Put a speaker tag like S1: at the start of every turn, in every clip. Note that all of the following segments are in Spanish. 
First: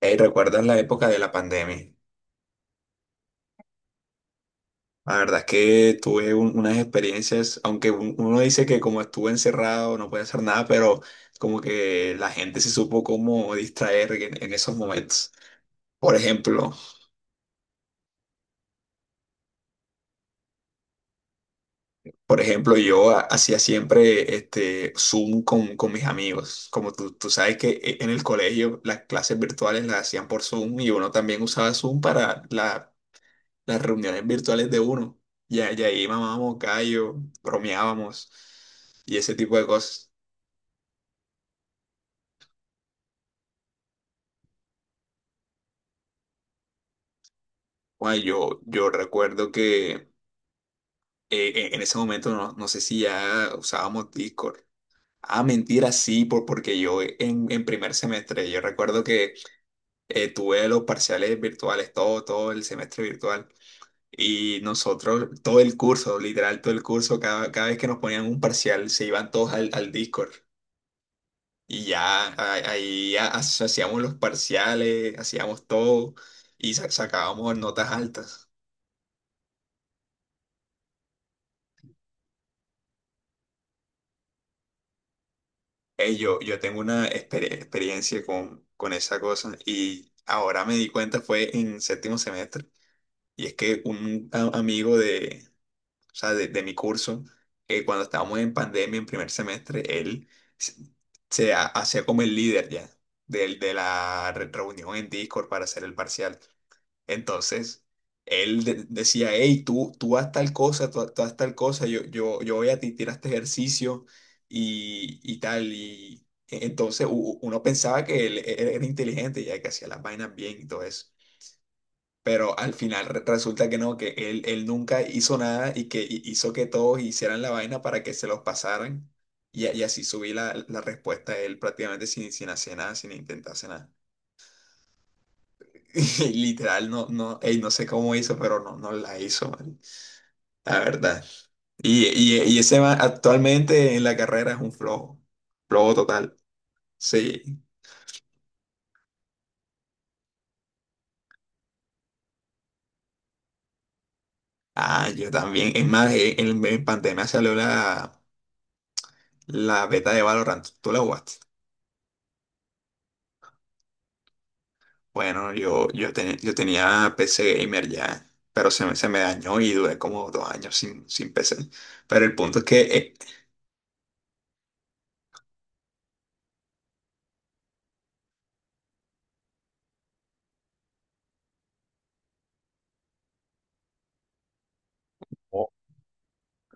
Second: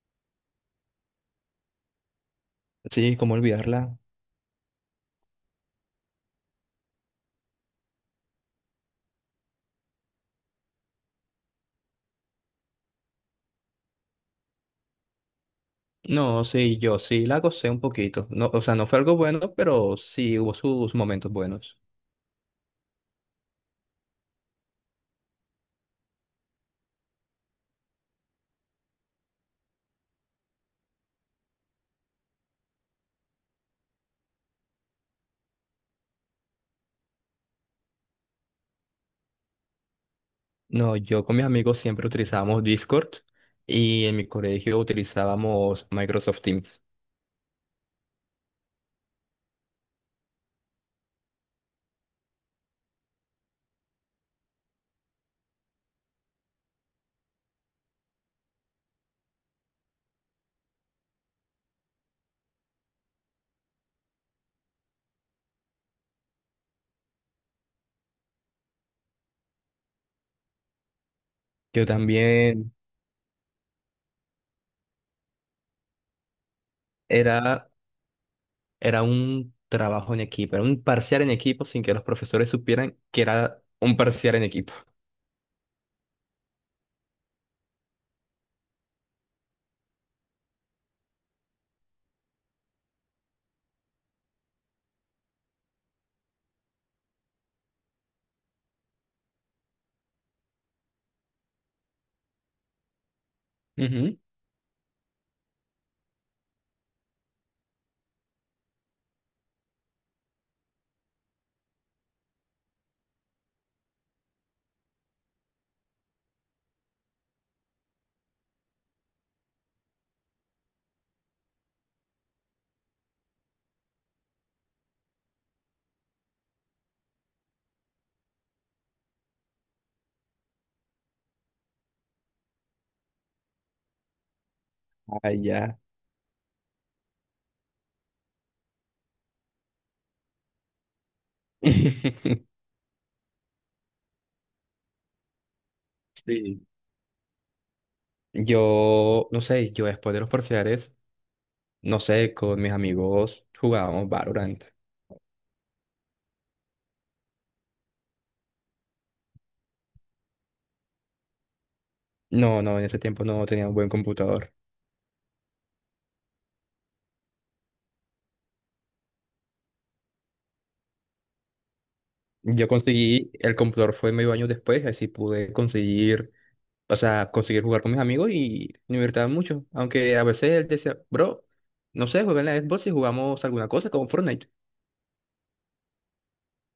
S1: Hey, ¿recuerdas la época de la pandemia?
S2: Sí, cómo olvidarla.
S1: La verdad es que tuve unas experiencias, aunque uno dice que como estuve encerrado no puede hacer nada, pero como que la gente se supo cómo distraer en esos momentos. Por
S2: No,
S1: ejemplo,
S2: sí, yo sí la gocé un poquito. No, o sea, no fue algo bueno, pero sí hubo sus momentos buenos.
S1: por ejemplo, yo hacía siempre este Zoom con mis amigos. Como tú sabes que en el colegio las clases virtuales las hacían por Zoom y uno también usaba Zoom para las reuniones virtuales de uno. Ya ahí mamábamos callo, bromeábamos y ese tipo de cosas.
S2: No, yo con mis amigos siempre utilizábamos Discord y en mi colegio utilizábamos Microsoft Teams.
S1: Bueno, yo recuerdo que en ese momento no sé si ya usábamos Discord. Ah, mentira, sí, porque yo en primer semestre, yo recuerdo que tuve los parciales virtuales, todo el semestre virtual. Y nosotros, todo el curso, literal, todo el curso, cada vez que nos ponían un parcial, se iban todos al Discord. Y
S2: Yo
S1: ya
S2: también
S1: ahí hacíamos los parciales, hacíamos todo y sacábamos
S2: era,
S1: notas altas.
S2: era un trabajo en equipo, era un parcial en equipo sin que los profesores supieran que era un parcial en equipo.
S1: Yo tengo una experiencia con esa cosa y ahora me di cuenta fue en séptimo semestre. Y es que un amigo de, o sea, de mi curso, cuando estábamos en pandemia en primer semestre, él se, se hacía como el líder ya
S2: Ujú.
S1: la reunión en Discord para hacer el parcial. Entonces, él decía, hey, tú haz tal cosa, tú haz tal cosa, yo voy a ti, tira este ejercicio y tal. Y entonces uno pensaba que él era inteligente, ya que hacía las vainas bien y todo eso. Pero al final resulta que no, que él nunca hizo nada y que hizo que todos hicieran la vaina para que se los pasaran. Y, y así subí la respuesta de él prácticamente sin hacer nada, sin intentar hacer nada.
S2: Ah, ya.
S1: Literal, no, ey, no sé cómo hizo, pero no la hizo, man, la verdad. Y ese man actualmente en la carrera es un flojo, flojo total.
S2: Sí.
S1: Sí.
S2: Yo, no sé, yo después de los parciales, no sé, con mis amigos jugábamos Valorant.
S1: Ah, yo también. Es más, en pandemia salió la beta de Valorant. ¿Tú la jugaste?
S2: No, no, en ese tiempo no tenía un buen computador.
S1: Bueno, yo tenía PC gamer ya, pero se me dañó y duré como 2 años sin PC. Pero el punto es
S2: Yo
S1: que
S2: conseguí, el computador fue medio año después, así pude conseguir, o sea, conseguir jugar con mis amigos y me divertía mucho. Aunque a veces él decía, bro, no sé, juega en la Xbox y jugamos alguna cosa como Fortnite.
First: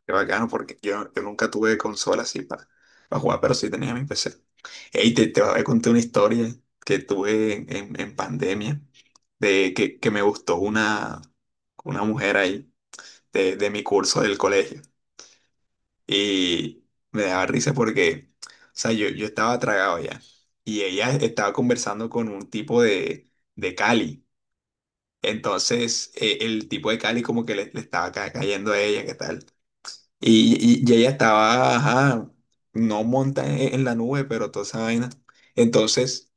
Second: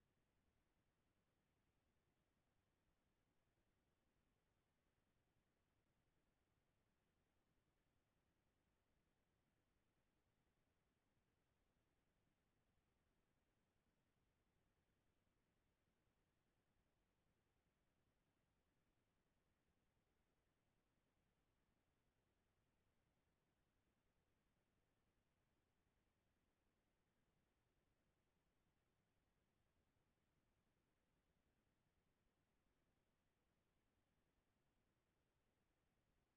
S1: qué bacano, porque yo nunca tuve consola así para jugar, pero sí tenía mi PC. Ey, te voy a contar una historia que tuve en pandemia, de que me gustó una mujer ahí de mi curso del colegio. Y me daba risa porque, o sea, yo estaba tragado ya. Y ella estaba conversando con un tipo de Cali. Entonces, el tipo de Cali como que le estaba cayendo a ella, ¿qué tal? Y, y ella estaba, ajá, no monta en la nube, pero toda esa vaina. Entonces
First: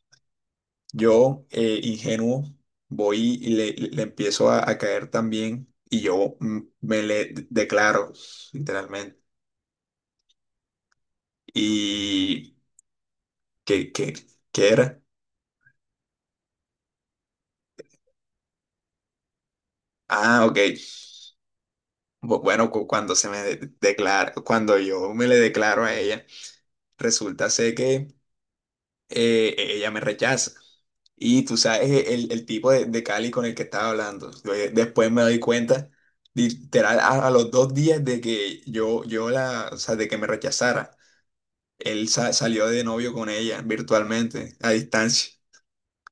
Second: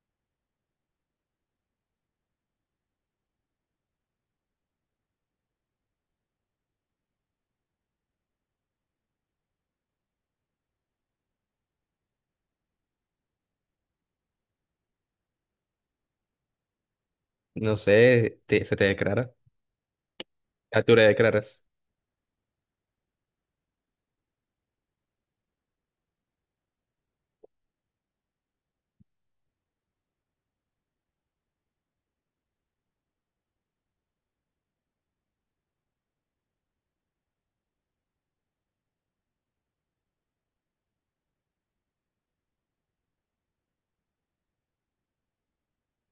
S1: yo, ingenuo, voy y le empiezo a caer también y yo me le declaro, literalmente. ¿Y qué, qué, qué era?
S2: No sé, se te declara.
S1: Ah, ok.
S2: Ah, tú le declaras.
S1: Bueno, cuando se me declara, cuando yo me le declaro a ella, resulta ser que... ella me rechaza. Y tú sabes e, el tipo de Cali con el que estaba hablando. Después me doy cuenta, literal, a los 2 días de que yo la, o sea, de que me rechazara, él salió de novio con ella virtualmente, a distancia.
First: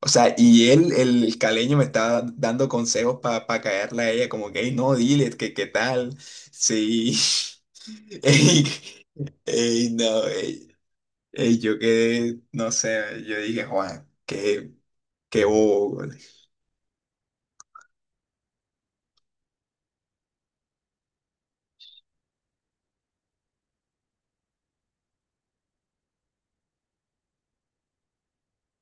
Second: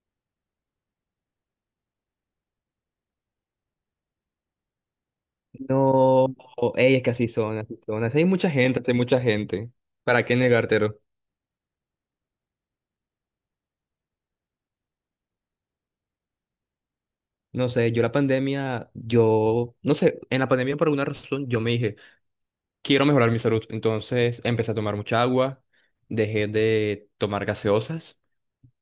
S1: O sea, y él, el caleño, me estaba dando consejos para caerle a ella, como que, "Ey, no, dile, que qué tal.
S2: No, ey, es que
S1: Sí.
S2: así son, así son. Así hay mucha
S1: Ey,
S2: gente, así hay mucha gente.
S1: ey, no,
S2: ¿Para qué
S1: ey,
S2: negártelo?
S1: y yo quedé, no sé, yo dije, Juan, qué, qué bobo. Güey".
S2: No sé, yo la pandemia, yo, no sé, en la pandemia por alguna razón yo me dije, quiero mejorar mi salud. Entonces empecé a tomar mucha agua, dejé de tomar gaseosas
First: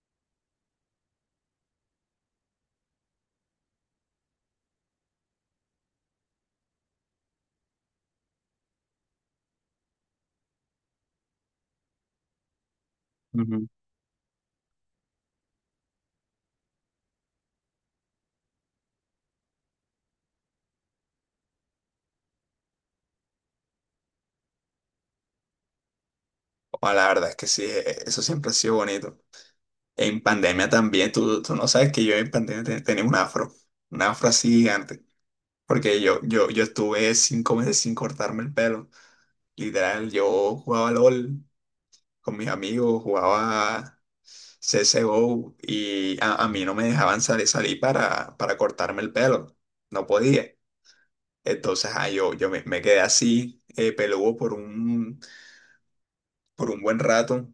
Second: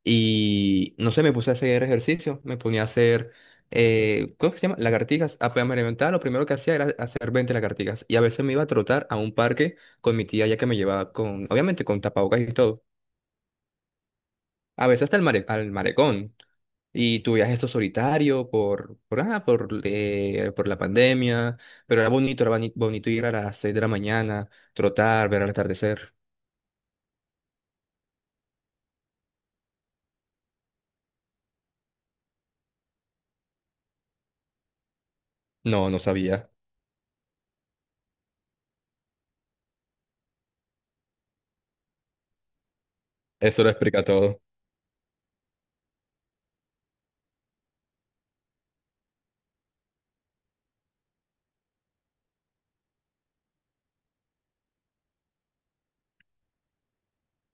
S2: y, no sé, me puse a hacer ejercicio, me ponía a hacer, ¿cómo es que se llama? Lagartijas. Apenas me levantaba, lo primero que hacía era hacer 20 lagartijas. Y a veces me iba a trotar a un parque con mi tía ya que me llevaba con, obviamente con tapabocas y todo.
S1: Ujú.
S2: A veces hasta el al marecón. Y tu viaje esto solitario por la pandemia, pero era bonito, bonito ir a las 6 de la mañana, trotar, ver el atardecer.
S1: Bueno, la verdad es que sí, eso siempre ha sido bonito. En pandemia también, tú no sabes que yo en pandemia tenía un afro así gigante,
S2: No,
S1: porque
S2: no sabía.
S1: yo estuve 5 meses sin cortarme el pelo. Literal, yo jugaba LOL con mis amigos,
S2: Eso lo
S1: jugaba
S2: explica todo.
S1: CSGO y a mí no me dejaban salir para cortarme el pelo. No podía. Entonces, ah, me quedé así, peludo por un buen rato.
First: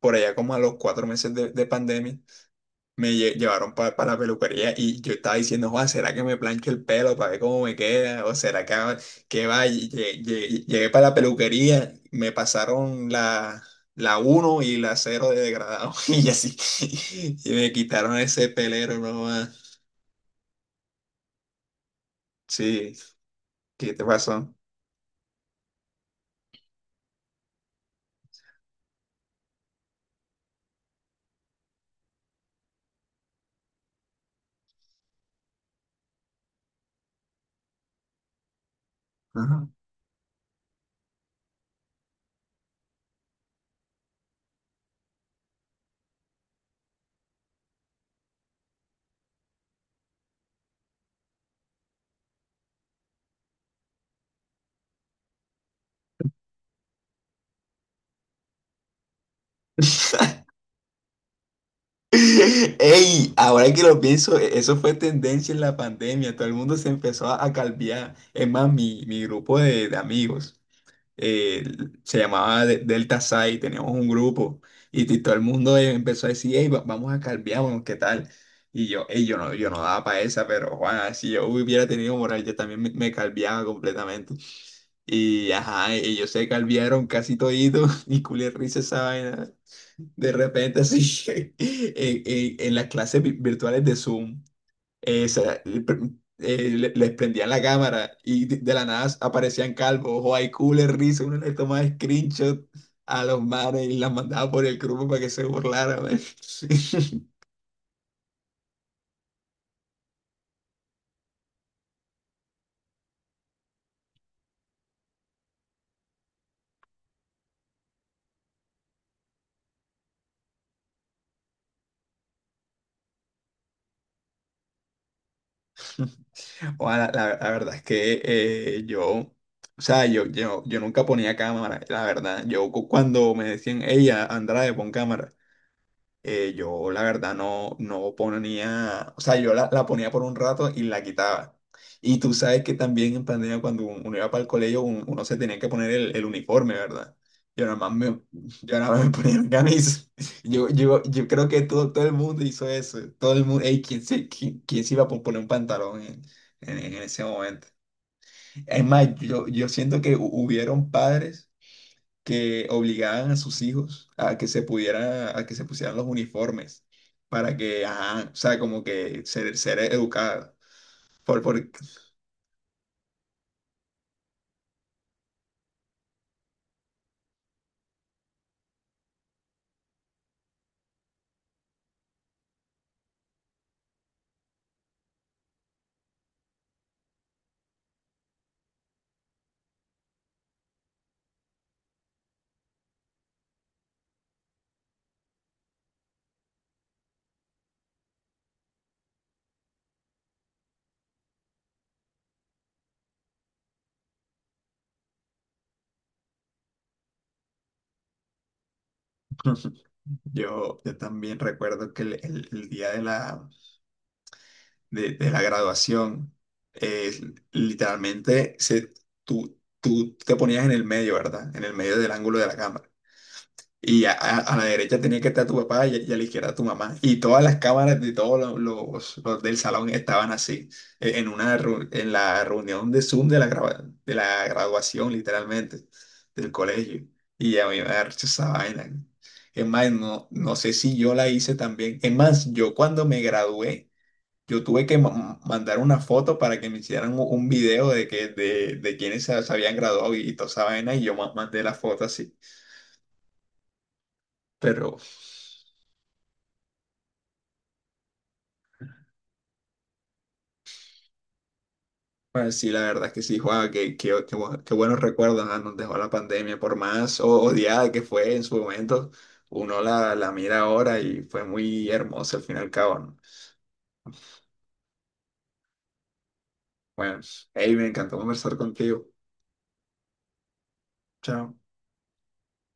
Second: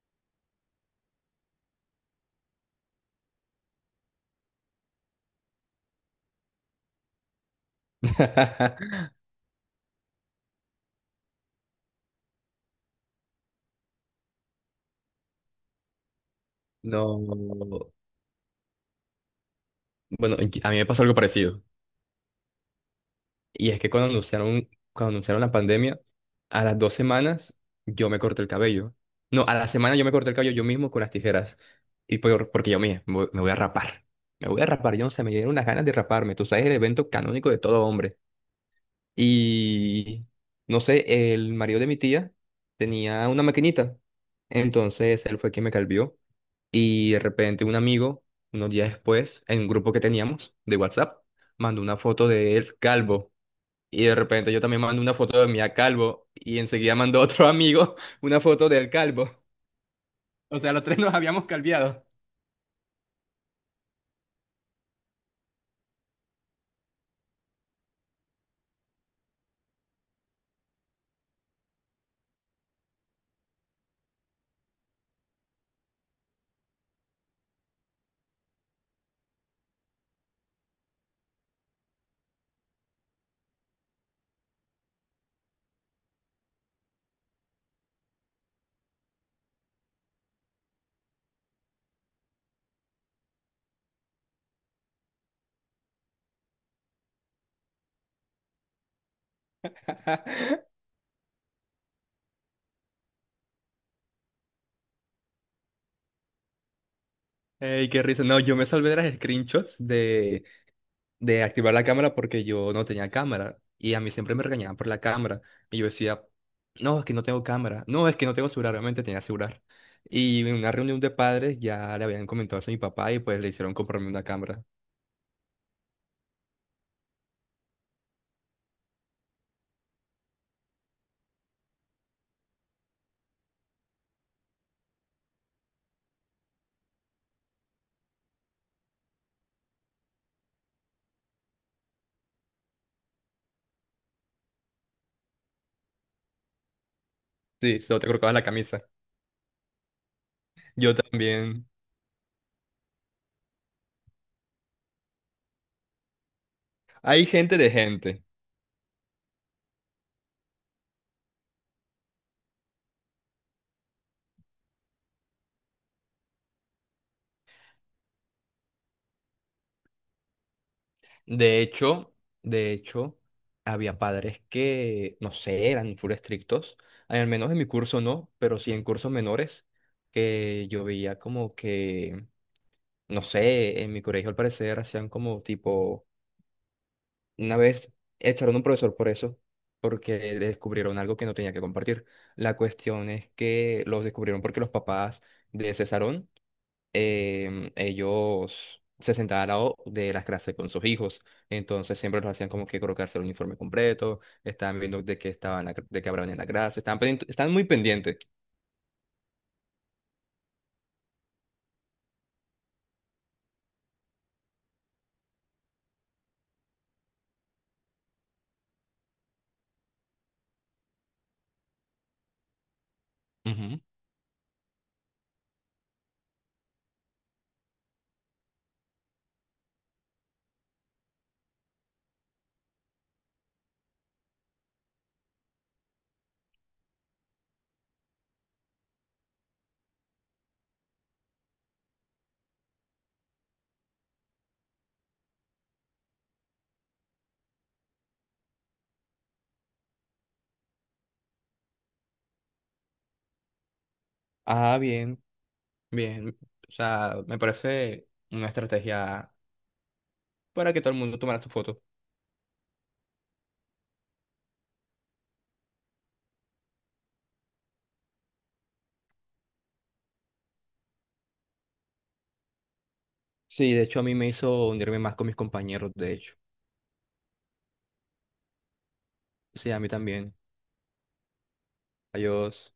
S1: Por allá como a los 4 meses de pandemia, me llevaron para la peluquería y yo estaba diciendo, "Joa, ¿será que me plancho el pelo para ver cómo me queda? ¿O será que, haga- que va? Y llegué para la peluquería, me pasaron la uno y la cero de degradado y así. Y me
S2: No.
S1: quitaron ese pelero nomás.
S2: Bueno, y- a mí me pasó algo parecido.
S1: Sí,
S2: Y es que
S1: ¿qué te
S2: cuando
S1: pasó?
S2: anunciaron, cuando anunciaron la pandemia, a las 2 semanas yo me corté el cabello. No, a la semana yo me corté el cabello yo mismo con las tijeras. Y porque yo me voy a rapar. Me voy a rapar, yo no sé, me dieron unas ganas de raparme. Tú sabes, el evento canónico de todo hombre.
S1: Ajá.
S2: Y no sé, el marido de mi tía tenía una maquinita. Entonces él fue quien me calvió. Y de repente un amigo, unos días después, en un grupo que teníamos de WhatsApp, mandó una foto de él calvo. Y de repente yo también mando una foto de mí a calvo. Y enseguida mandó otro amigo una foto del calvo. O sea, los tres nos habíamos calviado.
S1: Ey, ahora que lo pienso, e-, eso fue tendencia en la pandemia. Todo el mundo se empezó a calviar. Es más, mi grupo de amigos eh, se llamaba Delta Psi. Teníamos un grupo y todo el mundo empezó a decir, hey, vamos a calviarnos, ¿qué tal? Y yo, "Ey, yo no, yo no daba para esa, pero Juan, si yo hubiera tenido moral, yo también me calviaba completamente. Y ajá, ellos se calviaron casi toditos y culé risa esa vaina. De repente, sí en las clases virtuales de Zoom, sa- pr- les prendían la cámara y de la nada aparecían calvos, o hay cooler, risa, uno le tomaba screenshot a los manes y las mandaba por el grupo para que se burlaran. Man.
S2: Ey, qué risa. No, yo me salvé de las screenshots de activar la cámara porque yo no tenía cámara y a mí siempre me regañaban por la cámara y yo decía, no, es que no tengo cámara, no, es que no tengo celular, obviamente tenía celular. Y en una reunión de padres ya le habían comentado eso a mi papá y pues le hicieron comprarme una cámara.
S1: O la verdad es que yo, o sea, yo nunca ponía cámara, la verdad. Yo cuando me decían, ella, Andrade, pon cámara. Eh, yo la verdad no ponía, o sea, yo la ponía por un rato y la quitaba. Y tú sabes que también en pandemia cuando uno iba para el colegio uno se tenía que poner el uniforme, ¿verdad? Yo nada
S2: Sí,
S1: más
S2: solo te
S1: me,
S2: colocabas la
S1: yo
S2: camisa.
S1: nada más me ponía la camisa.
S2: Yo
S1: Yo creo que
S2: también.
S1: todo el mundo hizo eso. Todo el mundo, ey, ¿quién se, quién se iba a poner un pantalón en ese
S2: Hay
S1: momento?
S2: gente.
S1: Es más, yo siento que hubieron padres que obligaban a sus hijos a que se pudiera, a que se pusieran los uniformes para que, ajá, o sea, como que ser educada.
S2: De
S1: Por-
S2: hecho, de hecho, había padres que, no sé, eran full estrictos. Al menos en mi curso no, pero sí en cursos menores que yo veía como que no sé, en mi colegio al parecer hacían como tipo, una vez echaron a un profesor por eso, porque le descubrieron algo que no tenía que compartir. La cuestión es que los descubrieron porque los papás de ese salón, ellos se sentaban al lado de las clases con sus hijos, entonces siempre los hacían como que colocarse el uniforme completo, estaban viendo de qué estaban, la de qué hablaban en la clase, estaban, estaban muy pendientes.
S1: yo también recuerdo que el día de de la graduación, eh, literalmente se, tú te ponías en el medio, ¿verdad? En el medio del ángulo de la cámara.
S2: Ujú.
S1: Y a la derecha tenía que estar tu papá y a la izquierda tu mamá. Y todas las cámaras de todos los del salón estaban así, en una en la reunión de Zoom de la, grava- de la graduación, literalmente, del colegio. Y a mí me da risa esa vaina. Es más, no sé si yo la hice también. Es más, yo cuando me gradué, yo tuve que mandar una foto para que me hicieran un video de, de quienes se habían graduado y toda esa vaina, y yo mandé la foto así.
S2: Ah,
S1: Pero.
S2: bien, bien. O sea, me parece una estrategia para que todo el mundo tomara su foto.
S1: Pues sí, la verdad es que sí, Juan, qué buenos recuerdos ah, nos dejó la pandemia, por más odiada que fue en su momento, uno la mira ahora y fue muy hermosa al fin y al cabo, ¿no?
S2: Sí, de hecho a mí me hizo unirme más con mis compañeros, de hecho.
S1: Bueno, hey, me encantó conversar contigo.
S2: Sí, a mí también.
S1: Chao.
S2: Adiós.